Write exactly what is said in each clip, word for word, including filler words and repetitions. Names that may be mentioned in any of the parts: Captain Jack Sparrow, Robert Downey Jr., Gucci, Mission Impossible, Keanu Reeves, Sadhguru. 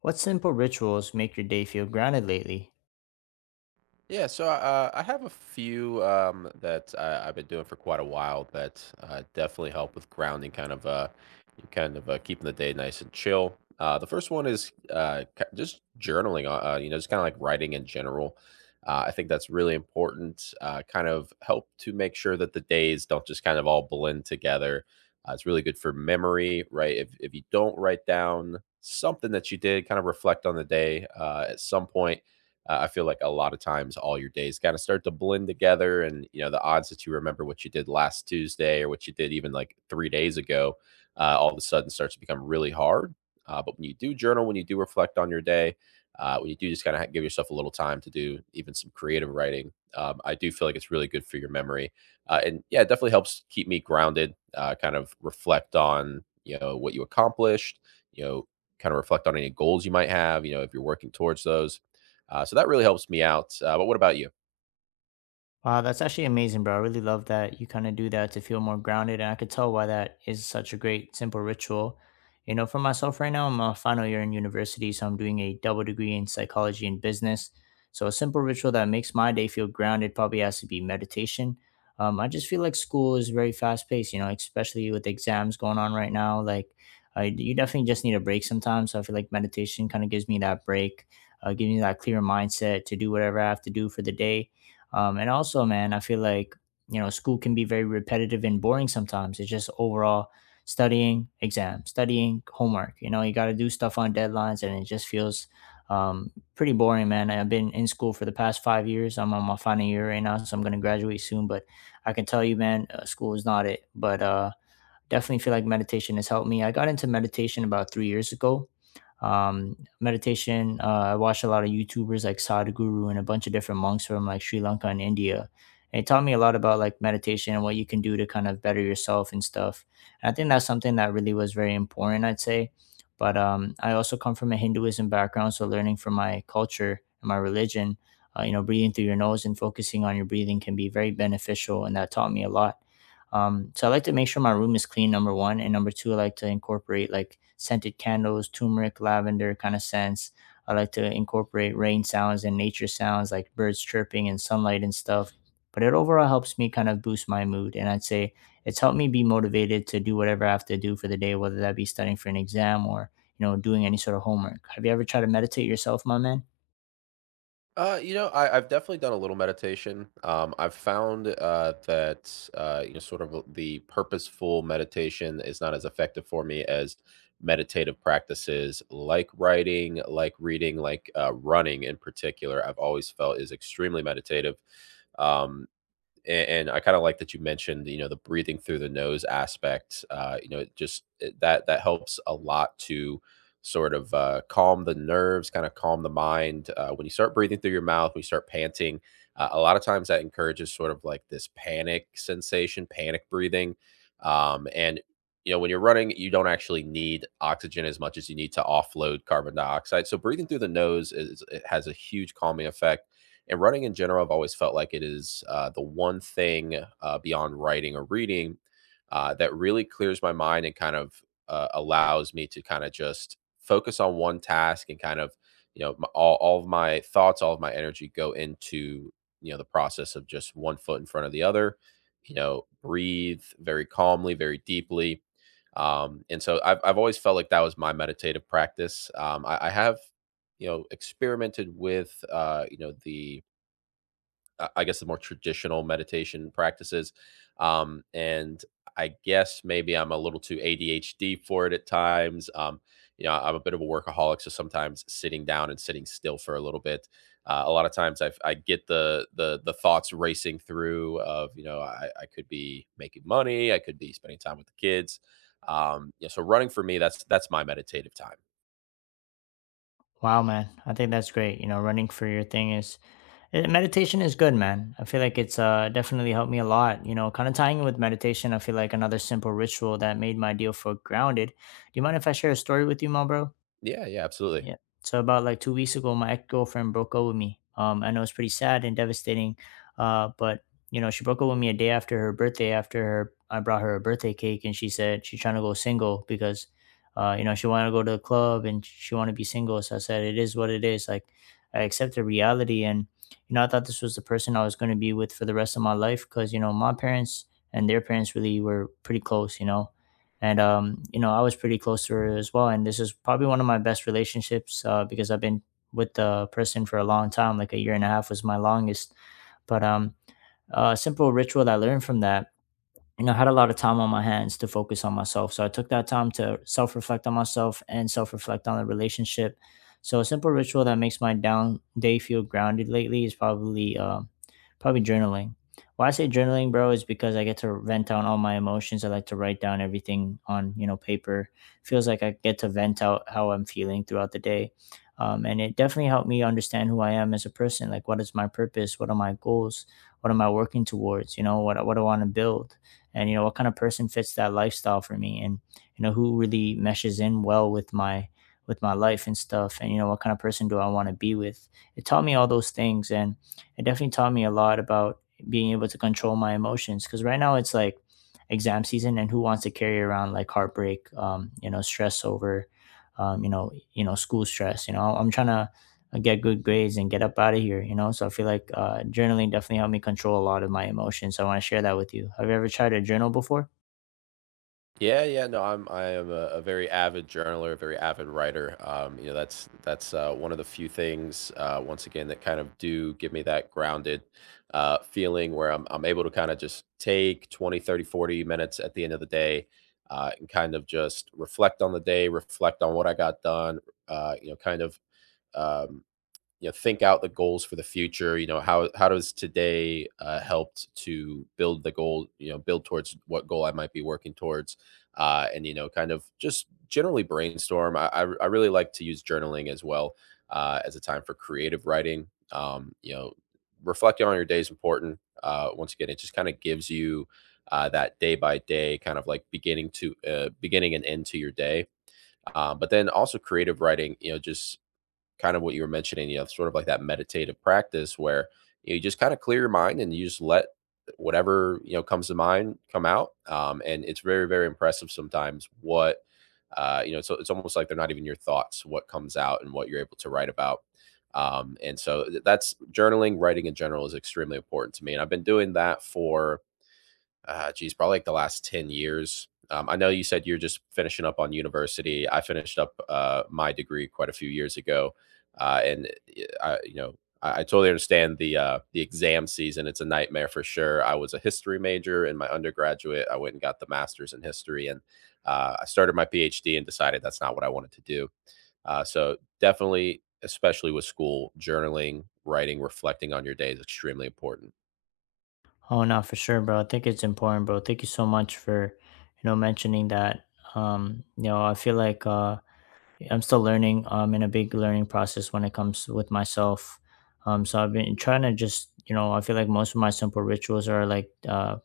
What simple rituals make your day feel grounded lately? Yeah, so uh, I have a few um, that I, I've been doing for quite a while that uh, definitely help with grounding, kind of, uh, kind of uh, keeping the day nice and chill. Uh, the first one is uh, ki- just journaling, uh, uh, you know, just kind of like writing in general. Uh, I think that's really important. Uh, kind of help to make sure that the days don't just kind of all blend together. Uh, it's really good for memory, right? If if you don't write down something that you did, kind of reflect on the day uh, at some point uh, I feel like a lot of times all your days kind of start to blend together, and you know the odds that you remember what you did last Tuesday or what you did even like three days ago, uh, all of a sudden starts to become really hard. Uh, but when you do journal, when you do reflect on your day, uh, when you do just kind of give yourself a little time to do even some creative writing, um, I do feel like it's really good for your memory. Uh, and yeah, it definitely helps keep me grounded, uh, kind of reflect on, you know, what you accomplished, you know, kind of reflect on any goals you might have, you know, if you're working towards those uh, so that really helps me out. Uh, but what about you? Wow, that's actually amazing, bro. I really love that you kind of do that to feel more grounded. And I could tell why that is such a great, simple ritual. You know, for myself right now, I'm a final year in university, so I'm doing a double degree in psychology and business. So a simple ritual that makes my day feel grounded probably has to be meditation. Um, I just feel like school is very fast paced, you know, especially with exams going on right now. Like, uh, you definitely just need a break sometimes. So I feel like meditation kind of gives me that break, uh, gives me that clear mindset to do whatever I have to do for the day. Um, and also, man, I feel like, you know, school can be very repetitive and boring sometimes. It's just overall studying, exam, studying, homework. You know, you got to do stuff on deadlines and it just feels um, pretty boring, man. I've been in school for the past five years. I'm on my final year right now, so I'm going to graduate soon. But I can tell you, man, uh, school is not it. But, uh, definitely feel like meditation has helped me. I got into meditation about three years ago. Um, meditation, uh, I watched a lot of YouTubers like Sadhguru and a bunch of different monks from like Sri Lanka and India. And it taught me a lot about like meditation and what you can do to kind of better yourself and stuff. And I think that's something that really was very important, I'd say. But um, I also come from a Hinduism background, so learning from my culture and my religion, uh, you know, breathing through your nose and focusing on your breathing can be very beneficial. And that taught me a lot. Um, so I like to make sure my room is clean, number one. And number two, I like to incorporate like scented candles, turmeric, lavender kind of scents. I like to incorporate rain sounds and nature sounds like birds chirping and sunlight and stuff. But it overall helps me kind of boost my mood. And I'd say it's helped me be motivated to do whatever I have to do for the day, whether that be studying for an exam or, you know, doing any sort of homework. Have you ever tried to meditate yourself, my man? Uh, you know, I, I've definitely done a little meditation. Um, I've found uh, that uh, you know, sort of the purposeful meditation is not as effective for me as meditative practices like writing, like reading, like uh, running in particular. I've always felt is extremely meditative. Um, and, and I kind of like that you mentioned, you know, the breathing through the nose aspect. Uh, you know, it just it- that that helps a lot to sort of uh, calm the nerves, kind of calm the mind. Uh, when you start breathing through your mouth, when you start panting, uh, a lot of times that encourages sort of like this panic sensation, panic breathing. Um, and you know, when you're running, you don't actually need oxygen as much as you need to offload carbon dioxide. So breathing through the nose is it has a huge calming effect, and running in general, I've always felt like it is uh, the one thing uh, beyond writing or reading uh, that really clears my mind and kind of uh, allows me to kind of just focus on one task and kind of, you know, my, all, all of my thoughts, all of my energy go into, you know, the process of just one foot in front of the other, you know, breathe very calmly, very deeply. Um, and so I've, I've always felt like that was my meditative practice. Um, I, I have, you know, experimented with, uh, you know, the, uh, I guess the more traditional meditation practices. Um, and I guess maybe I'm a little too A D H D for it at times. Um, you know, I'm a bit of a workaholic, so sometimes sitting down and sitting still for a little bit. Uh, a lot of times I've, I get the the the thoughts racing through of you know I, I could be making money, I could be spending time with the kids. Um, yeah, so running for me that's that's my meditative time. Wow, man. I think that's great. You know, running for your thing is. Eh, meditation is good, man. I feel like it's uh, definitely helped me a lot. You know, kind of tying in with meditation, I feel like another simple ritual that made my deal for grounded. Do you mind if I share a story with you, my bro? Yeah, yeah, absolutely. Yeah. So about like two weeks ago, my ex girlfriend broke up with me. Um, I know it's pretty sad and devastating. Uh, but you know, she broke up with me a day after her birthday. After her, I brought her a birthday cake, and she said she's trying to go single because, uh, you know, she wanted to go to the club and she wanted to be single. So I said, it is what it is. Like, I accept the reality, and you know, I thought this was the person I was going to be with for the rest of my life because you know, my parents and their parents really were pretty close. You know, and um, you know, I was pretty close to her as well. And this is probably one of my best relationships uh, because I've been with the person for a long time, like a year and a half was my longest. But um, a simple ritual that I learned from that, you know, I had a lot of time on my hands to focus on myself. So I took that time to self reflect on myself and self reflect on the relationship. So a simple ritual that makes my down day feel grounded lately is probably. Uh, Probably journaling. Why I say journaling, bro, is because I get to vent out all my emotions. I like to write down everything on you know paper. Feels like I get to vent out how I'm feeling throughout the day, um, and it definitely helped me understand who I am as a person. Like, what is my purpose? What are my goals? What am I working towards? You know, what what do I want to build? And you know, what kind of person fits that lifestyle for me? And you know, who really meshes in well with my with my life and stuff. And you know, what kind of person do I want to be with? It taught me all those things, and it definitely taught me a lot about being able to control my emotions, because right now it's like exam season and who wants to carry around like heartbreak, um you know, stress over, um you know, you know school stress. You know, I'm trying to get good grades and get up out of here, you know. So I feel like uh journaling definitely helped me control a lot of my emotions, so I want to share that with you. Have you ever tried to journal before? Yeah, yeah, no, I'm I am a, a very avid journaler, a very avid writer. Um, you know, that's that's uh, one of the few things uh, once again that kind of do give me that grounded uh, feeling where I'm I'm able to kind of just take twenty, thirty, forty minutes at the end of the day uh, and kind of just reflect on the day, reflect on what I got done, uh, you know, kind of um, you know, think out the goals for the future. You know, how how does today uh, helped to build the goal, you know, build towards what goal I might be working towards, uh, and you know, kind of just generally brainstorm. i i, I really like to use journaling as well uh, as a time for creative writing. Um, you know, reflecting on your day is important. Uh, once again, it just kind of gives you uh, that day by day, kind of like beginning to uh, beginning and end to your day. Um, but then also creative writing, you know, just kind of what you were mentioning, you know, sort of like that meditative practice where you know, you just kind of clear your mind and you just let whatever you know comes to mind come out. Um, and it's very, very impressive sometimes what uh, you know. So it's almost like they're not even your thoughts, what comes out and what you're able to write about. Um, and so th- that's journaling, writing in general is extremely important to me, and I've been doing that for uh, geez, probably like the last ten years. Um, I know you said you're just finishing up on university. I finished up uh, my degree quite a few years ago. Uh, and eh, I, you know, I, I totally understand the uh, the exam season. It's a nightmare for sure. I was a history major in my undergraduate. I went and got the master's in history, and uh, I started my PhD and decided that's not what I wanted to do. Uh, so definitely, especially with school, journaling, writing, reflecting on your day is extremely important. Oh no, for sure, bro. I think it's important, bro. Thank you so much for you know mentioning that. Um you know, I feel like uh yeah. I'm still learning. I'm in a big learning process when it comes with myself. Um, so I've been trying to just, you know, I feel like most of my simple rituals are like uh,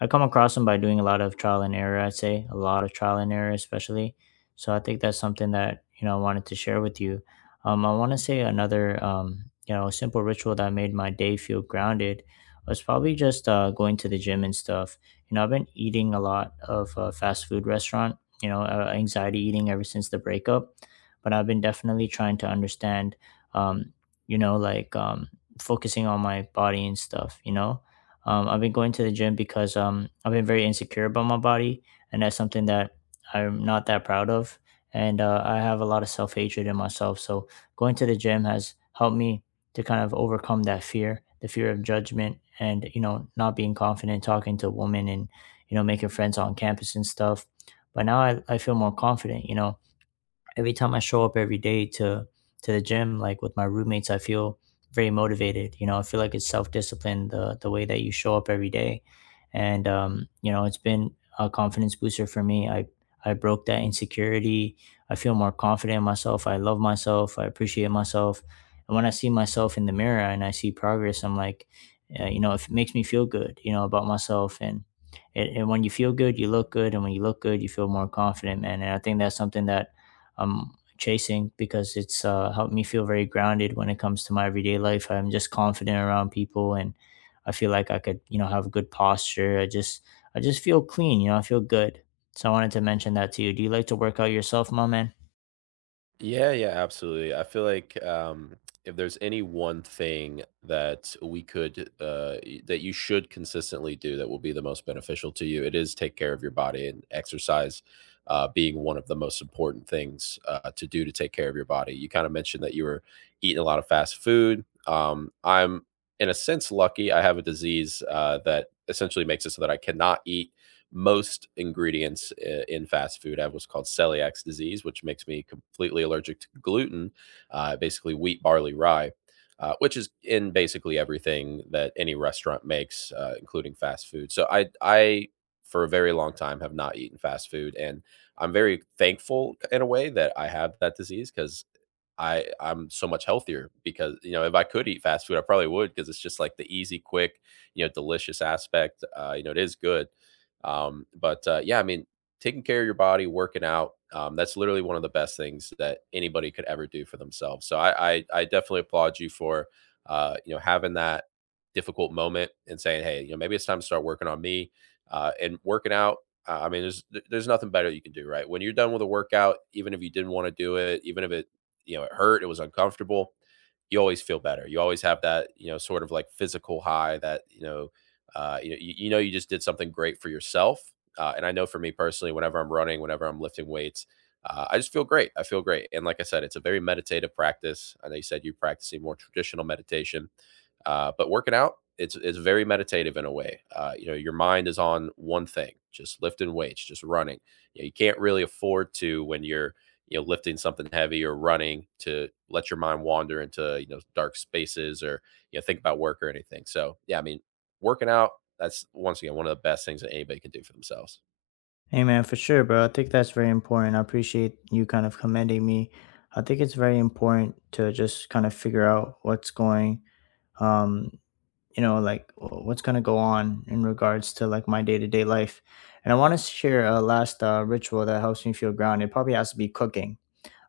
I come across them by doing a lot of trial and error, I'd say, a lot of trial and error, especially. So I think that's something that, you know, I wanted to share with you. Um, I want to say another, um, you know, simple ritual that made my day feel grounded was probably just uh, going to the gym and stuff. You know, I've been eating a lot of uh, fast food restaurant, you know, uh, anxiety eating ever since the breakup. But I've been definitely trying to understand, um, you know, like um, focusing on my body and stuff, you know. um, I've been going to the gym because um, I've been very insecure about my body, and that's something that I'm not that proud of. And uh, I have a lot of self hatred in myself. So going to the gym has helped me to kind of overcome that fear, the fear of judgment, and you know, not being confident talking to women and you know, making friends on campus and stuff. But now I, I feel more confident. You know, every time I show up every day to to the gym, like with my roommates, I feel very motivated. You know, I feel like it's self discipline, the the way that you show up every day, and um, you know, it's been a confidence booster for me. I I broke that insecurity. I feel more confident in myself. I love myself. I appreciate myself. And when I see myself in the mirror and I see progress, I'm like, uh, you know, it makes me feel good, you know, about myself. And, and and when you feel good, you look good. And when you look good, you feel more confident, man. And I think that's something that I'm chasing because it's uh, helped me feel very grounded when it comes to my everyday life. I'm just confident around people, and I feel like I could, you know, have good posture. I just, I just feel clean. You know, I feel good. So I wanted to mention that to you. Do you like to work out yourself, my man? Yeah, yeah, absolutely. I feel like um, if there's any one thing that we could, uh, y- that you should consistently do that will be the most beneficial to you, it is take care of your body and exercise uh, being one of the most important things uh, to do to take care of your body. You kind of mentioned that you were eating a lot of fast food. Um, I'm, in a sense, lucky. I have a disease uh, that essentially makes it so that I cannot eat most ingredients in fast food have what's called celiac disease, which makes me completely allergic to gluten, uh, basically wheat, barley, rye, uh, which is in basically everything that any restaurant makes, uh, including fast food. So I, I, for a very long time, have not eaten fast food, and I'm very thankful in a way that I have that disease because I I'm so much healthier because, you know, if I could eat fast food, I probably would because it's just like the easy, quick, you know, delicious aspect. Uh, you know, it is good. Um, but uh, yeah, I mean, taking care of your body, working out, um, that's literally one of the best things that anybody could ever do for themselves. So I I, I definitely applaud you for, uh, you know, having that difficult moment and saying, hey, you know, maybe it's time to start working on me uh, and working out. Uh, I mean, there's there- there's nothing better you can do, right? When you're done with a workout, even if you didn't want to do it, even if it you know, it hurt, it was uncomfortable. You always feel better. You always have that, you know, sort of like physical high that, you know, uh, you, you know, you just did something great for yourself. Uh, and I know for me personally, whenever I'm running, whenever I'm lifting weights, uh, I just feel great. I feel great. And like I said, it's a very meditative practice. I know you said you're practicing more traditional meditation, uh, but working out, it's it's very meditative in a way. Uh, you know, your mind is on one thing, just lifting weights, just running. You, know, you can't really afford to when you're you know lifting something heavy or running to let your mind wander into you know dark spaces or you know think about work or anything. So yeah, I mean, working out, that's once again one of the best things that anybody can do for themselves. Hey man, for sure, bro. I think that's very important. I appreciate you kind of commending me. I think it's very important to just kind of figure out what's going. um you know, like w- what's gonna go on in regards to like my day to day life. And I want to share a last uh, ritual that helps me feel grounded. It probably has to be cooking.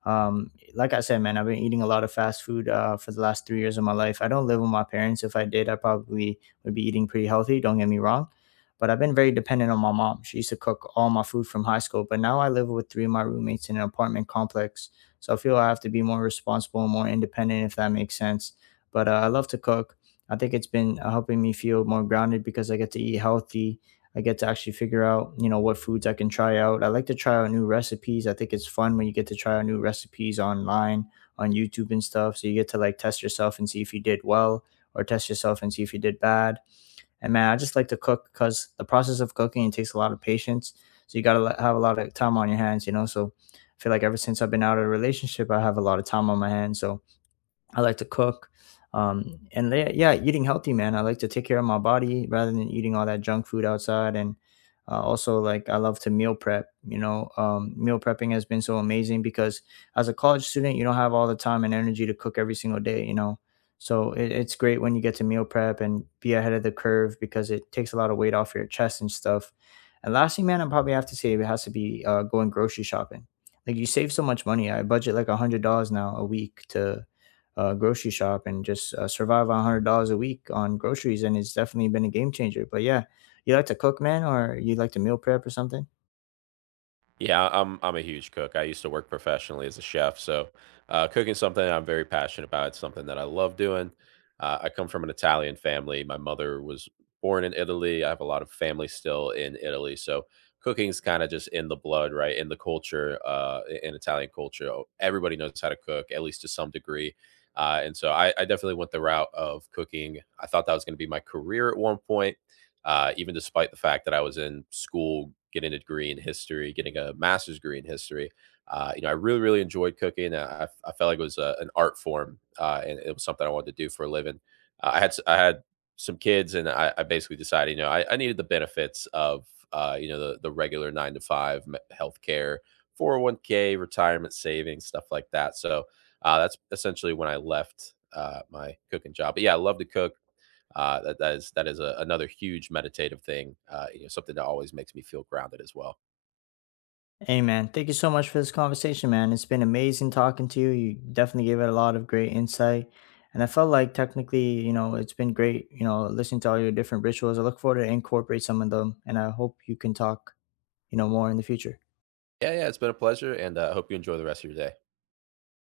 um Like I said, man, I've been eating a lot of fast food uh for the last three years of my life. I don't live with my parents. If I did, I probably would be eating pretty healthy, don't get me wrong. But I've been very dependent on my mom. She used to cook all my food from high school, but now I live with three of my roommates in an apartment complex, so I feel I have to be more responsible and more independent, if that makes sense. But uh, I love to cook. I think it's been uh, helping me feel more grounded because I get to eat healthy. I get to actually figure out, you know, what foods I can try out. I like to try out new recipes. I think it's fun when you get to try out new recipes online, on YouTube and stuff. So you get to like test yourself and see if you did well, or test yourself and see if you did bad. And man, I just like to cook because the process of cooking, it takes a lot of patience. So you got to have a lot of time on your hands, you know. So I feel like ever since I've been out of a relationship, I have a lot of time on my hands. So I like to cook. Um, and le- yeah, eating healthy, man. I like to take care of my body rather than eating all that junk food outside. And uh, also, like, I love to meal prep. You know, um, meal prepping has been so amazing because as a college student, you don't have all the time and energy to cook every single day, you know. So it, it's great when you get to meal prep and be ahead of the curve because it takes a lot of weight off your chest and stuff. And lastly, man, I probably have to say it has to be uh, going grocery shopping. Like you save so much money. I budget like a hundred dollars now a week to uh, grocery shop and just uh, survive on one hundred dollars a week on groceries, and it's definitely been a game changer. But yeah, you like to cook, man, or you like to meal prep or something? Yeah, I'm I'm a huge cook. I used to work professionally as a chef, so uh, cooking something I'm very passionate about. It's something that I love doing. Uh, I come from an Italian family. My mother was born in Italy. I have a lot of family still in Italy, so cooking's kind of just in the blood, right? In the culture, uh, i- in Italian culture, oh, everybody knows how to cook, at least to some degree. Uh, and so I, I definitely went the route of cooking. I thought that was going to be my career at one point uh, even despite the fact that I was in school getting a degree in history, getting a master's degree in history. Uh, you know, I really, really enjoyed cooking. uh, I, I felt like it was a, an art form, uh, and it was something I wanted to do for a living. Uh, I had I had some kids, and I, I basically decided, you know, I, I needed the benefits of uh, you know the the regular nine to five me- healthcare, four hundred one k, retirement savings, stuff like that. So uh, that's essentially when I left uh, my cooking job. But yeah, I love to cook, uh, that, that is that is a, another huge meditative thing. Uh, you know, something that always makes me feel grounded as well. Hey, man, thank you so much for this conversation, man. It's been amazing talking to you. You definitely gave it a lot of great insight, and I felt like technically, you know, it's been great. You know, listening to all your different rituals. I look forward to incorporate some of them, and I hope you can talk, you know, more in the future. Yeah, yeah, it's been a pleasure, and I uh, hope you enjoy the rest of your day.